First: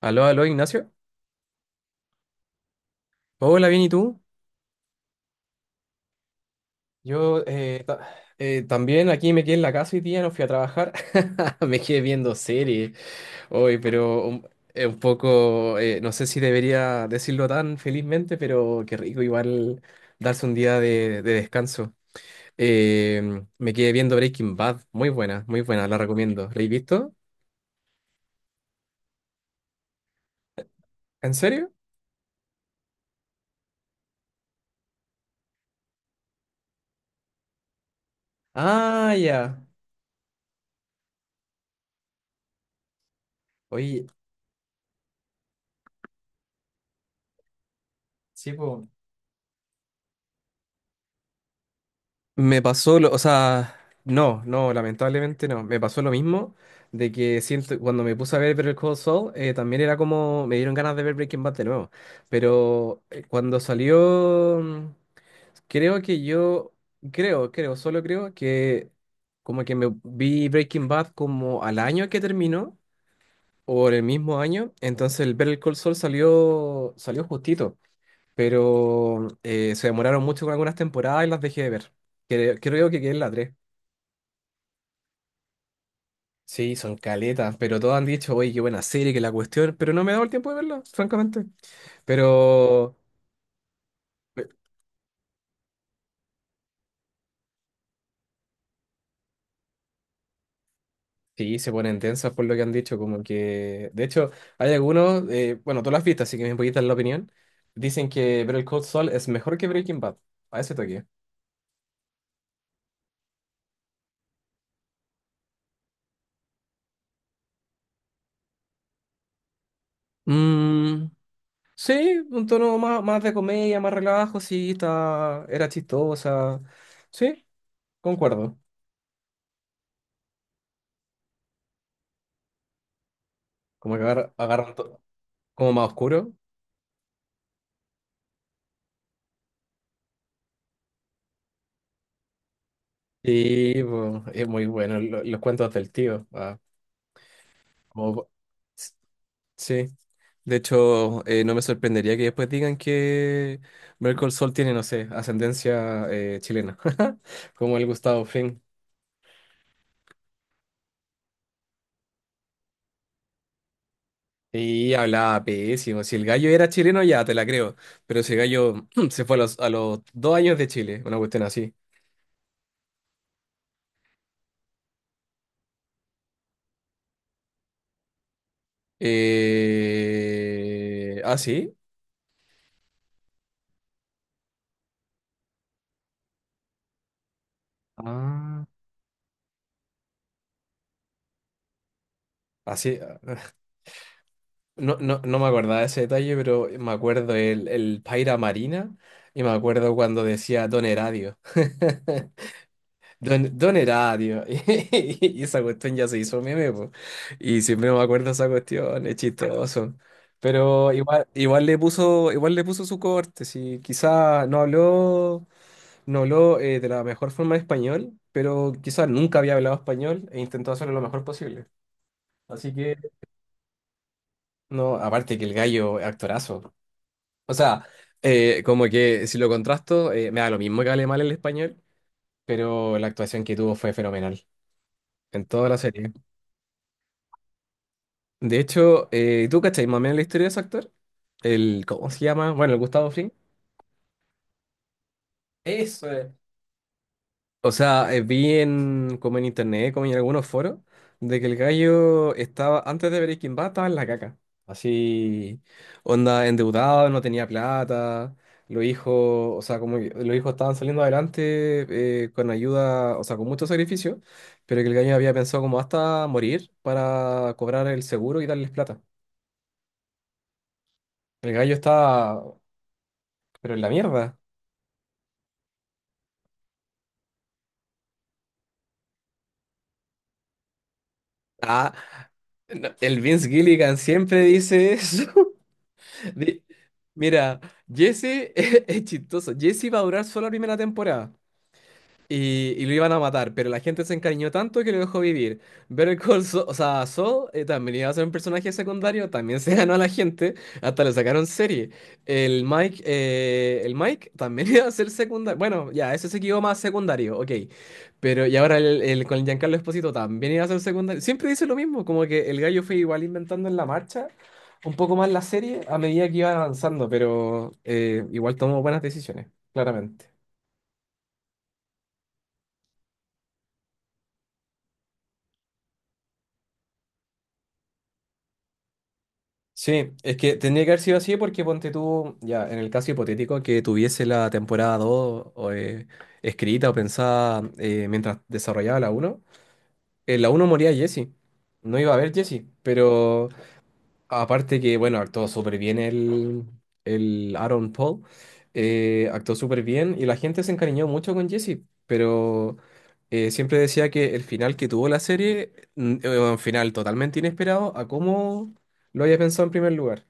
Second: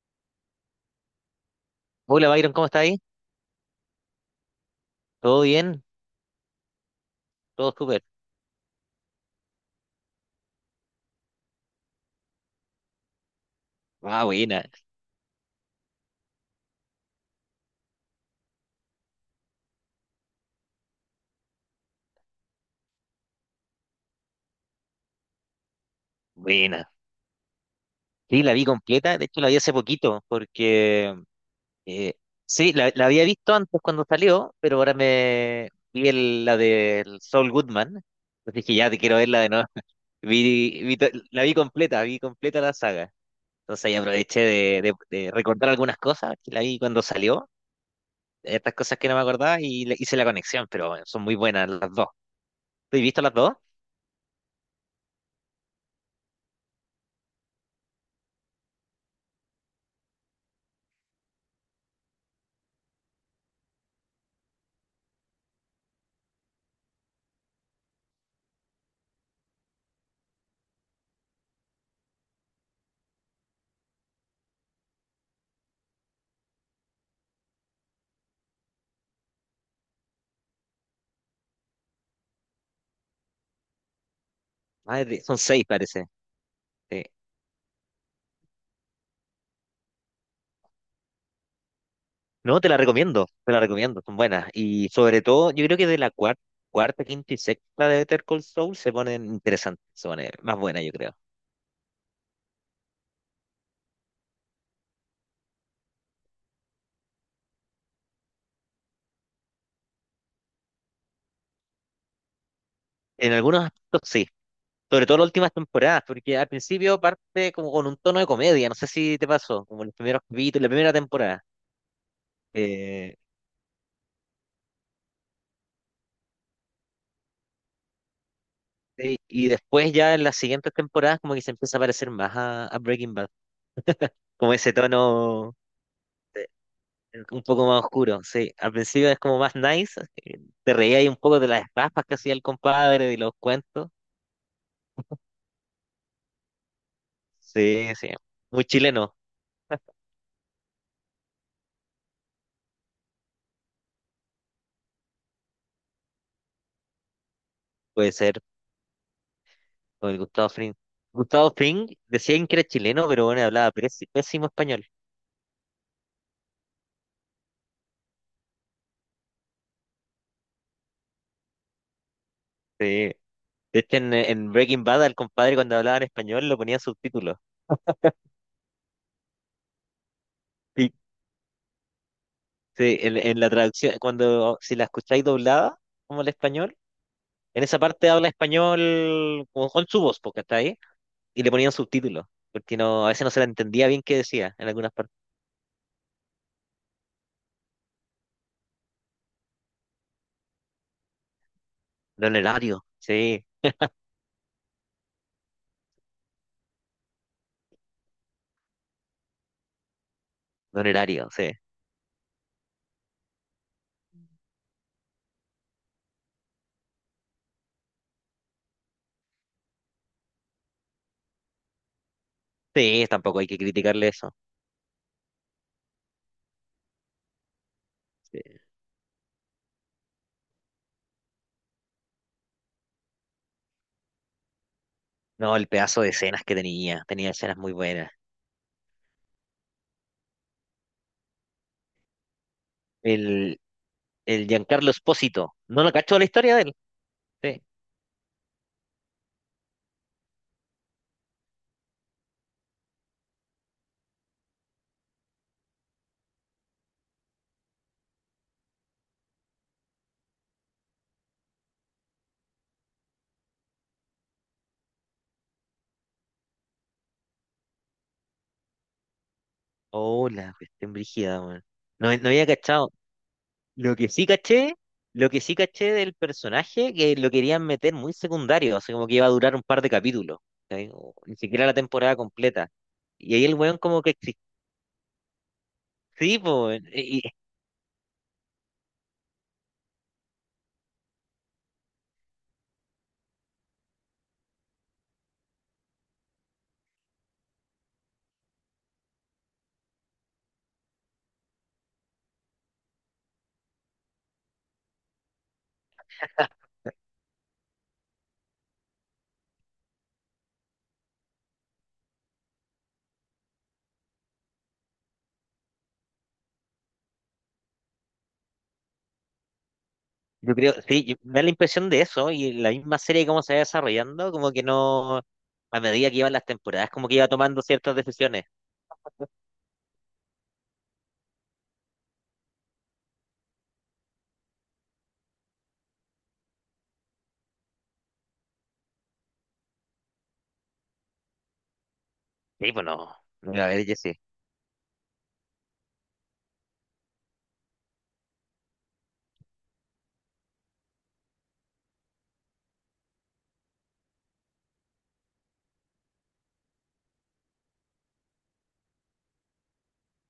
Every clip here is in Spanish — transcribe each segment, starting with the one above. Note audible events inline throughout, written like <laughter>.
Aló, aló, Ignacio. Hola Byron, ¿cómo está ahí? Hola, bien, ¿y tú? ¿Todo bien? Yo ¿Todo eh, súper? ta- eh, también aquí me quedé en la casa y día, no fui a trabajar. <laughs> Me quedé viendo series hoy, Ah, pero un, buena, eh, un poco, no sé si debería decirlo tan felizmente, pero qué rico igual darse un día de descanso. Eh, Me quedé viendo Breaking Bad, muy buena, la recomiendo. ¿La habéis buena. visto? Sí, la vi completa, de hecho la vi hace poquito, porque ¿En serio? eh, sí, la había visto antes cuando salió, pero ahora me vi la del Saul Goodman, entonces dije, ya te Ah, quiero verla de ya. nuevo. <laughs> Vi la vi completa la saga, entonces ahí Oye, aproveché de recordar algunas cosas que la vi cuando salió, sí, estas pues. cosas que no me acordaba y hice la conexión, pero bueno, son muy buenas las dos. Me ¿Tú pasó has lo, o visto las dos? sea, No, no, lamentablemente no. Me pasó lo mismo de que siento, cuando me puse a ver Better Call Saul, también era como, me dieron ganas de ver Breaking Bad de nuevo. Pero cuando salió, mm, creo que yo, creo, creo, solo creo que como que me vi Breaking Bad como al año que terminó, o en el mismo año, entonces el Better Call Saul salió, salió justito, pero se demoraron mucho con algunas temporadas y las dejé de ver. Creo que quedé en la 3. Ah, es son 6 parece. Sí, son Sí. caletas, pero todos han dicho, oye, qué buena serie, que la cuestión, pero no me he dado el tiempo de verla, francamente. No, Pero te la recomiendo, son eh, buenas. Y sobre todo, yo creo que de la cuarta, cuarta, quinta y sexta de Better Call Saul se ponen interesantes, se ponen más buenas, yo creo. sí, se ponen tensas por lo que han dicho, como que, de hecho, hay algunos, bueno, todas las has así que me puedes dar la opinión, dicen que Better Call Saul es mejor que Breaking Bad, a ese toque. En algunos aspectos sí, sobre todo las últimas temporadas, porque al principio parte como con un tono de comedia, no sé si te pasó, como en los primeros capítulos, la primera Mm, temporada. sí, un tono más, Eh, más de comedia, más relajo, sí, está, era chistosa, sí, concuerdo, y después ya en las siguientes temporadas como que se empieza a parecer más a Breaking Bad, como que como ese agarran, todo, tono. como más oscuro. Un poco más oscuro, sí. Al principio es como más nice. Te reía ahí un poco de las raspas que hacía el compadre, de los Sí, cuentos. po, es muy bueno los cuentos del tío. Ah, Sí, sí. como- Muy s- chileno, sí. De hecho, no me sorprendería que después digan que Merkel Sol tiene, no sé, ascendencia chilena, <laughs> como el puede Gustavo ser, Fring. o el Gustavo Fring. Gustavo Fring decían que era chileno, pero bueno, hablaba pésimo español. Y hablaba pésimo. Si el gallo era chileno, ya te la creo. Pero si el gallo <clears throat> se fue a a los dos años de Chile, una cuestión así. Sí. De hecho, en Breaking Bad, al compadre cuando hablaba en español lo ponía subtítulos. Sí. ¿Ah, sí? Sí, en la traducción, cuando si la escucháis doblada, como el español, en esa parte habla Ah. español con su voz, porque está ahí y le ponían subtítulos, porque Así. no, a veces no se la entendía bien qué decía en algunas No, partes. no, no me acordaba de ese detalle, pero me acuerdo el Paira Marina y me acuerdo cuando decía Don Eradio. <laughs> Don Elario, sí, Don Eradio. <laughs> Y esa cuestión ya se hizo meme, po. Y siempre me acuerdo de esa cuestión, es chistoso. Don Pero igual, Elario, sí. Igual le puso su corte, sí. Quizá no habló, no habló de la mejor forma en español, pero quizá nunca había hablado español e intentó hacerlo lo mejor posible. Así que, Sí, tampoco hay que criticarle eso. no, aparte que el gallo, actorazo. O sea, Sí. Como que si lo contrasto, me da lo mismo que hable mal el español, pero la actuación que tuvo fue fenomenal en No, el toda la pedazo de serie. escenas que tenía, tenía escenas muy buenas. De hecho, ¿tú cachai más o menos la historia de ese actor? El, ¿cómo se llama? Bueno, el Gustavo Fring. El, el Giancarlo Espósito, no lo Eso cachó la es. historia de él. Sí. O sea, vi en, como en internet, como en algunos foros, de que el gallo estaba, antes de Breaking Bad, estaba en la caca. Así, onda, endeudado, no tenía plata, los hijos, o sea, como que los hijos estaban saliendo adelante con ayuda, o sea, con mucho sacrificio, pero que el gallo había pensado como hasta morir para cobrar el seguro y darles plata. Hola, cuestión brígida, El weón. gallo No, no estaba, había cachado. pero en la Lo que sí mierda. caché, lo que sí caché del personaje, que lo querían meter muy secundario, así como que iba a durar un par de capítulos, ¿sí? O ni siquiera la Ah, temporada completa. no, el Y ahí Vince el weón Gilligan como que siempre dice eso. <laughs> sí, Di- pues, y Mira, Jesse <laughs> es chistoso. Jesse va a durar solo la primera temporada. Y lo iban a matar, pero la gente se encariñó tanto que lo dejó vivir. Better Call Saul, o sea, Saul también iba a ser un personaje secundario, también <laughs> se ganó a la gente, hasta le sacaron serie. El Mike también <laughs> iba a ser secundario. Bueno, ya, ese se quedó más secundario, ok. Pero y ahora con el Giancarlo Esposito también iba a ser secundario. Siempre dice lo mismo, como que el gallo fue igual inventando en la marcha un poco más la serie a medida que iba avanzando, pero igual tomó buenas decisiones, claramente. yo creo, sí, me da la impresión de eso, y la misma serie cómo se va desarrollando, como que no, a medida que iban las temporadas, como que iba tomando ciertas decisiones. Sí, es que tendría que haber sido así porque ponte tú, ya, en el caso hipotético que tuviese la temporada 2 o escrita o pensada mientras desarrollaba la uno, en la uno moría Jesse. No iba a haber Jesse, Sí, pues no, pero no, a ver, yo sí. aparte que, bueno, actuó súper bien el Aaron Paul, actuó súper bien y la gente se encariñó mucho con Jesse, pero siempre decía que el final que tuvo la serie, era un final totalmente inesperado a cómo lo había pensado en primer lugar.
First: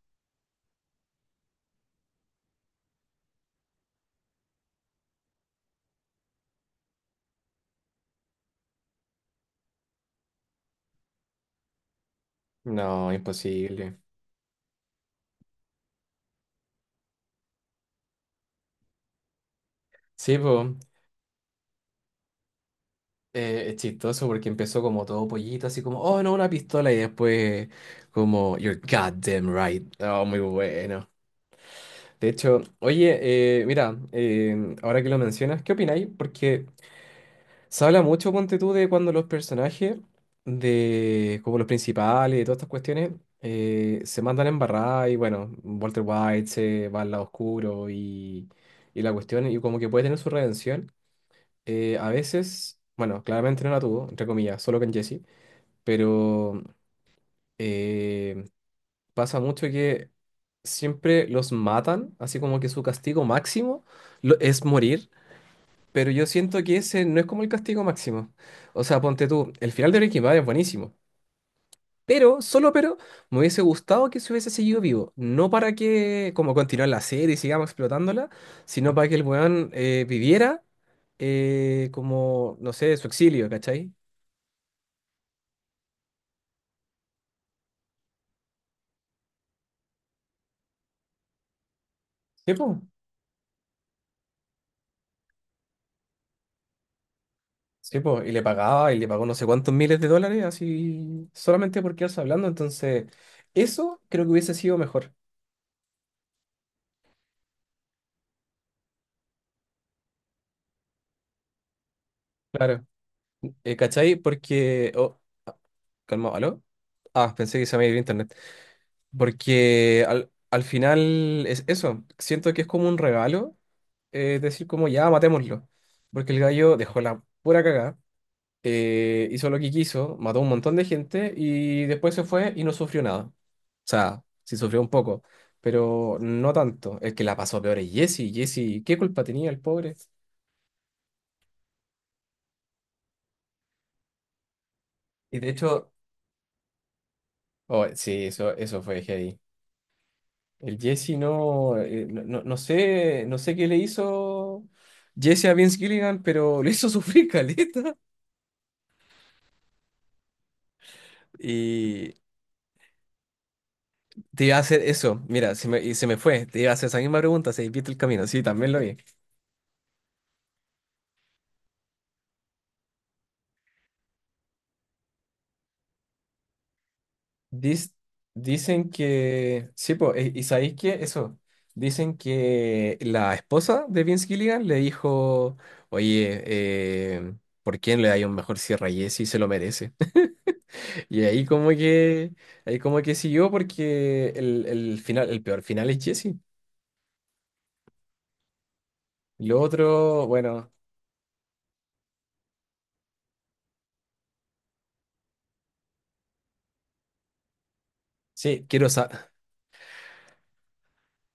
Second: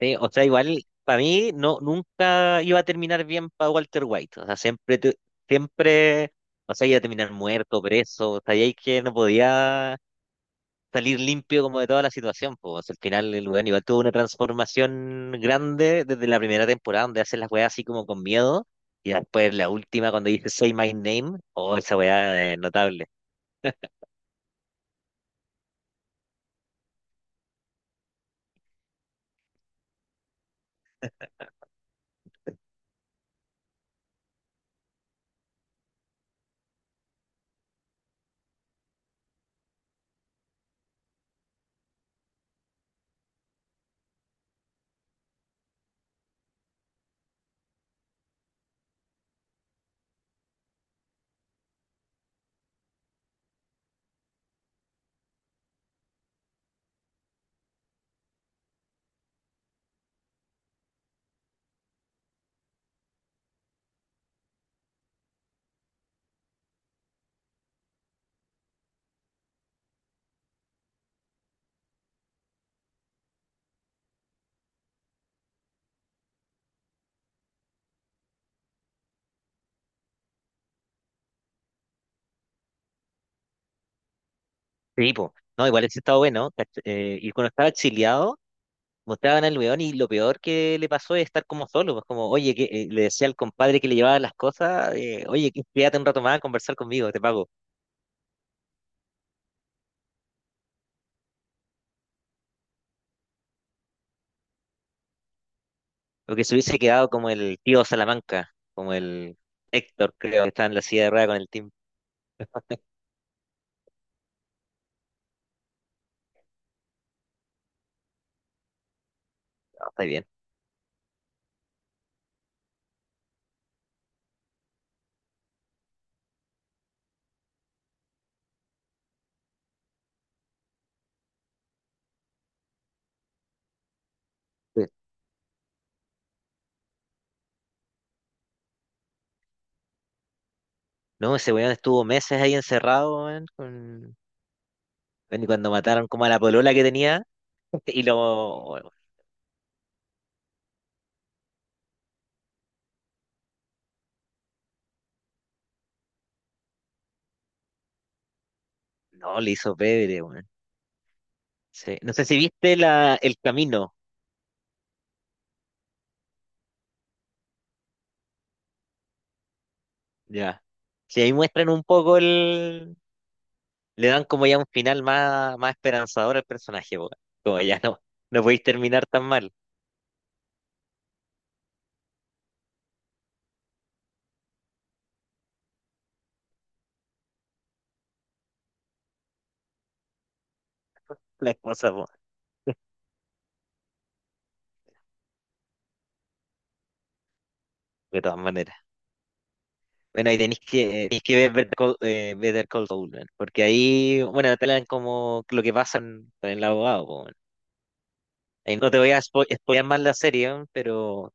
Sí, o sea, igual, para mí, no, nunca iba a terminar bien para Walter White, o sea, siempre, siempre, o sea, iba a terminar muerto, preso, o sea, y ahí que no podía salir limpio como de toda la situación. Pues al No, final el weón igual imposible. tuvo una transformación grande desde la primera temporada donde hace las weas así como con miedo y después la última cuando Sí, dice pues, Say My Name, oh, esa wea es notable. Es chistoso porque empezó como todo pollito, así como, oh, no, una pistola, y después como, you're goddamn right. Oh, muy bueno. De hecho, oye, mira, ahora que lo mencionas, ¿qué opináis? Porque se habla mucho, ponte tú, de cuando los personajes, de como los principales, de todas estas cuestiones, se mandan embarrar y bueno, Walter White se va al lado oscuro y la cuestión, y como que puede tener su redención. A veces, bueno, claramente no la tuvo, entre comillas, solo con Jesse, pero eh, pasa mucho que siempre los matan, así como que su castigo máximo es morir, pero yo siento que ese no es como el castigo máximo. O sea, ponte tú, el final de Breaking Bad es buenísimo. Pero, solo pero, me hubiese gustado que se hubiese seguido vivo. No para que, como continuar la serie y sigamos explotándola, sino para que el weón viviera como, no sé, su exilio, ¿cachai? Sí, pues, no, igual ese estaba bueno. Y cuando estaba exiliado, mostraban al weón y lo peor que le pasó es estar como solo, pues como, Sí, oye, que pues. Le decía al compadre que le llevaba las cosas, oye, quédate un rato más a conversar conmigo, te pago. Sí, po, y le pagaba, y le pagó no sé cuántos miles de dólares, así, solamente por quedarse hablando. Entonces, eso creo que hubiese sido mejor. O que se hubiese quedado como el tío Salamanca, como el Héctor, creo, que está en la silla de ruedas con el team. Claro. ¿Cachai? Porque. Oh, ah, calma, ¿aló? Ah, pensé que se me había ido internet. No, Porque está bien. Al final es eso. Siento que es como un regalo decir como ya, matémoslo. Porque el gallo dejó la pura cagada. Hizo lo que quiso, mató a un montón de gente y después se fue y no sufrió nada. O sea, sí sufrió Sí. un poco, pero no tanto. El que la pasó peor es Jesse. Jesse, ¿qué culpa tenía el pobre? No, ese weón estuvo meses ahí encerrado, weón, con... Y weón, y de cuando hecho, mataron como a la polola que tenía, oh, <laughs> y sí, lo... eso fue heavy. El Jesse no, no sé, no sé qué le hizo Jesse a Vince Gilligan, pero <laughs> le hizo sufrir caleta. No, le hizo pedre, weón. Sí. No Y sé si viste la... el camino, te iba a hacer eso, mira, se me, y se me fue, te iba a hacer esa misma pregunta, se viste el camino, sí, también lo vi. ya. Si ahí muestran un poco el... Le dan como ya un final más, más esperanzador al personaje, weón. Como ya Dis- no, no podéis Dicen terminar tan mal que. Sí, po, y sabéis que eso. Dicen que la esposa de Vince Gilligan le dijo: Oye, ¿por qué no le dais un mejor cierre a Jesse? Se lo merece. <laughs> Y ahí la como cosa, weón, que. Ahí como que siguió porque el final, el peor final es Jesse. de todas maneras. Lo otro, Bueno, ahí bueno. Tenéis que ver Better Call, Better Call Saul, weón, porque ahí, bueno, te hablan como lo que pasa en el abogado, po, weón. Sí, Ahí quiero no te voy a saber. Spoilear más la serie, weón, pero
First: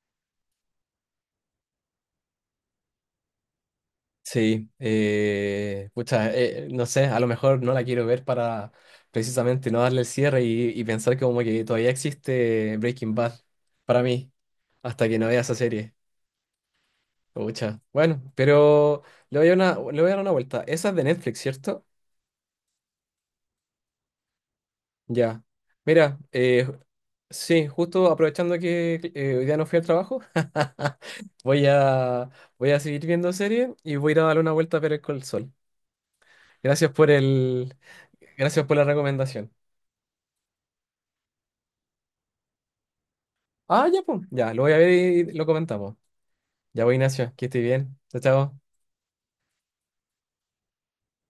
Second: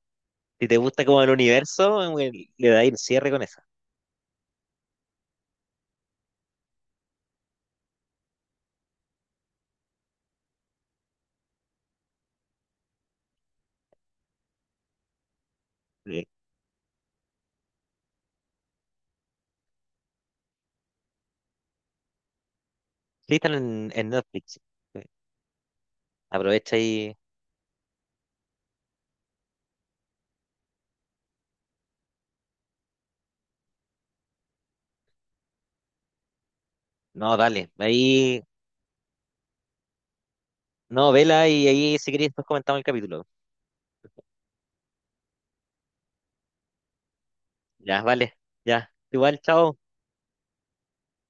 si te gusta como el universo, weón, le dais el cierre con esa. Sí, pucha, no sé, a lo mejor no la quiero ver para precisamente no darle el cierre y pensar como que todavía existe Breaking Bad para mí, hasta que no vea esa serie. Sí, Pucha, bueno, pero le voy a dar una vuelta. Esa es de Netflix, ¿cierto? sí están en Netflix. Sí. Ya. Mira, Aprovecha y... sí, justo aprovechando que hoy día no fui al trabajo, <laughs> voy a, voy a seguir viendo serie y voy a ir a darle una vuelta a ver el sol. Gracias por No, dale, el, ahí... Gracias por la recomendación. No, vela y ahí si queréis después comentamos el capítulo. Ah, ya, pues. Ya, lo voy a ver y lo comentamos. Ya voy, Ignacio. Que esté bien. Ya, Chao, vale, chao. ya. Igual, chao.